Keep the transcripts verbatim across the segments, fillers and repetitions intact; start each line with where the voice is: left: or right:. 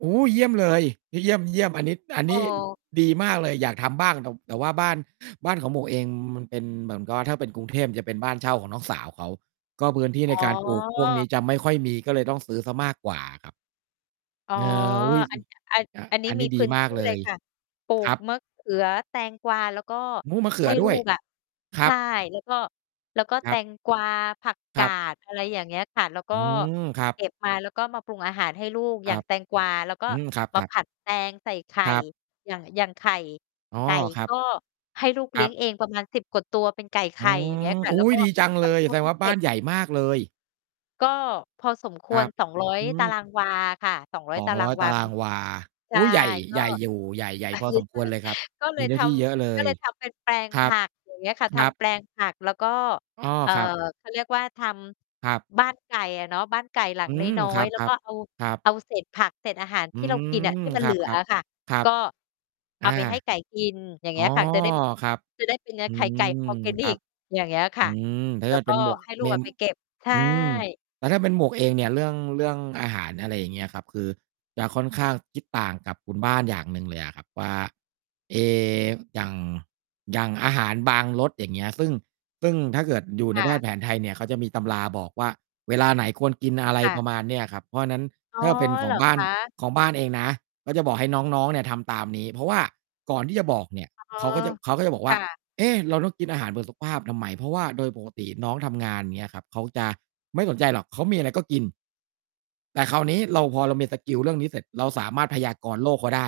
right: โอ้โฮ เยี่ยมเลย เยี่ยม ๆ อันนี้ อันนี้
left: เออ
right: ดีมากเลย อยากทำบ้าง แต่ แต่ว่าบ้าน บ้านของหมวกเองมันเป็นเหมือน ก็ถ้าเป็นกรุงเทพ มันเป็นบ้านเช่าของน้องสาวเขา ก็พื้นที่
left: อ
right: ใน
left: ๋
right: การปลูกพวกนี
left: อ
right: ้จะไม่ค่อยมี ก็เลยต้องซื้อเสียมากกว่าอะครับ
left: อ๋อ
right: เออ อุ๊ย
left: อั
right: อือ
left: น อัน
right: อ่า
left: อันนี
right: อ
left: ้
right: ันน
left: มี
right: ี้
left: พ
right: ดี
left: ื้น
right: ม
left: ท
right: าก
left: ี่
right: เล
left: เลย
right: ย
left: ค่ะ ปลู
right: คร
left: ก
right: ับ
left: มะเขือ แตงกวา แล้วก็
right: มู้ มะเขื
left: ให้
right: อด
left: ลู
right: ้วย
left: กอะ
right: คร
left: ใช
right: ั
left: ่
right: บ
left: แล้วก็ แล้วก็
right: ค
left: แต
right: รับ
left: งกวา ผักก
right: คร
left: า
right: ับ
left: ด อะไรอย่างเงี้ยค่ะ แล้วก
right: อ
left: ็
right: ืม ครับ
left: เก็บมา แล้วก็มาปรุงอาหารให้ลูก
right: ค
left: อย
right: ร
left: ่า
right: ั
left: ง
right: บ
left: แตงกวา เราก็
right: อืม คร
left: มา
right: ับ
left: ผ
right: ๆ
left: ัดแตงใส่ไข่
right: ครับ
left: อย่าง อย่างไข่
right: อ๋อ
left: ไก่
right: ครั
left: ก
right: บ
left: ็ให้ลูกเล
right: ค
left: ี
right: ร
left: ้ยง
right: ับ
left: เองประมาณ สิบ กว่าตัวเป็นไก่ไข
right: อื
left: ่ อย่างเงี้
right: ม
left: ยค่ะ
right: อุ๊
left: แล้วก
right: ย
left: ็
right: ดีจัง
left: ใ
right: เ
left: ห้
right: ลย
left: เข
right: แ
left: า
right: สด
left: ไป
right: งว่า
left: เก
right: บ้
left: ็
right: า
left: บ
right: นใหญ่มากเลย
left: ก็พอสมค
right: คร
left: วร
right: ับ
left: สองร้อย
right: อื
left: ตาร
right: ม
left: างวาค่ะ สองร้อ
right: ส
left: ย
right: อ
left: ต
right: ง
left: าร
right: ร
left: า
right: ้อ
left: ง
right: ย
left: ว
right: ตา
left: า
right: ร
left: เป
right: า
left: ็น
right: งวา
left: ใช
right: อ
left: ่
right: ุ๊ย ใหญ่
left: ก
right: ใ
left: ็
right: หญ่อยู่ ใหญ่ ใหญ่พอสมควรเลยครับ
left: ก็เล
right: มี
left: ย
right: เนื
left: ท
right: ้อที่เยอะเล
left: ำ ก็
right: ย
left: เลยทำเป็นแปลง
right: คร
left: ผ
right: ับ
left: ัก อย่างเงี้ยค่ะ ท
right: ครับ
left: ำแปลงผัก แล้วก็
right: อ้อ
left: เอ่อ
right: ครับ
left: เขาเรียกว่า ท
right: ครับ
left: ำบ้านไก่อะเนาะ บ้านไก่หลั
right: อ
left: ง
right: ื
left: น
right: ม
left: ้อ
right: คร
left: ย
right: ับ
left: ๆ แล้
right: ๆ ค
left: วก็เอา
right: รับ
left: เอาเศษผักเศษอาหาร
right: อ
left: ท
right: ื
left: ี่เรากินน่ะ
right: ม
left: ที่มัน
right: ค
left: เห
right: ร
left: ล
right: ั
left: ื
right: บ
left: อ
right: ๆ
left: อะค่ะ
right: ครั
left: ก
right: บ
left: ็เอ
right: อ
left: า
right: า
left: ไปให้ไก่กิน อย่าง
right: อ
left: เ
right: ๋
left: งี
right: อ
left: ้ยค่ะ จะได้
right: ครับ
left: จะได้เป็นเนื้อ
right: อื
left: ไข่ไก่
right: ม
left: ออร์แกนิ
right: ครั
left: ก
right: บ
left: อย่างเงี้ยค
right: อื
left: ่ะ
right: ม แต่
left: แ
right: ถ
left: ล้
right: ้
left: ว
right: า
left: ก
right: เ
left: ็
right: ป็นหมวก
left: ให้ลู
right: เม
left: กอะ
right: ม
left: ไปเก็บ ใช
right: อืม
left: ่
right: แต่ถ้าเป็นหมวกเองเนี่ย เรื่อง เรื่องอาหาร อะไรอย่างเงี้ยครับ คือจะค่อนข้างคิดต่างกับคุณบ้านอย่างหนึ่งเลยอะครับว่า เอ๊ อย่าง อย่างอาหารบางรส อย่างเงี้ย ซึ่ง ซึ่งถ้าเกิดอยู่
left: ค
right: ใน
left: ่
right: แพ
left: ะ
right: ทย์แผนไทยเนี่ย เขาจะมีตำราบอกว่า เวลาไหนควรกิน อะไร
left: ค่ะ
right: ประมาณเนี้ยอะครับ เพราะฉะนั้น
left: อ๋อ
right: ถ้าเป็นข
left: เ
right: อ
left: หร
right: ง
left: อ
right: บ้า
left: ค
right: น
left: ะ?
right: ของบ้านเองนะ ก็จะบอกให้น้อง ๆ เนี่ยทำตามนี้ เพราะว่าก่อนที่จะบอกเนี่ย
left: อ๋อ
right: เขาก็จะ เขาก็จะบอก
left: ค
right: ว่า
left: ่ะ
right: เอ๊ะ เราต้องกินอาหารเพื่อสุขภาพทำไม? เพราะว่าโดยปกติน้องทำงาน อย่างเงี้ยครับ เขาจะไม่สนใจหรอก เขามีอะไรก็กิน แต่คราวนี้เรา พอเรามีสกิลเรื่องนี้เสร็จ เราสามารถพยากรณ์โรคเขาได้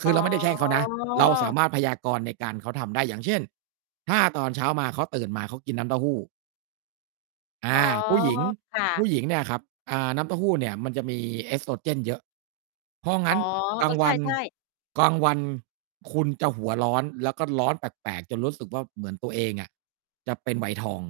right: ค
left: อ
right: ื
left: ๋
right: อเราไม่ได้แช่งเขานะ เราสา
left: อ
right: มารถพยากรณ์ในการ เขาทำได้ อย่างเช่น ถ้าตอนเช้ามา เขาตื่นมา เขากินน้ำเต้าหู้ อ
left: อ๋
right: า
left: อ
right: ผู้หญิง
left: ค่
right: ผู
left: ะ
right: ้หญิงเนี่ยครับ อ่า น้ำเต้าหู้เนี่ยมันจะมี Estrogen เยอะ เพราะง
left: อ
right: ั
left: ๋
right: ้
left: อ
right: นกล
left: เอ
right: าง
left: อ ใ
right: ว
left: ช
right: ัน
left: ่ ๆ
right: กลางวันคุณจะหัวร้อน แล้วก็ร้อนแปลก ๆ จนรู้สึกว่า เหมือนตัวเองอะจะเป็นวัยทอง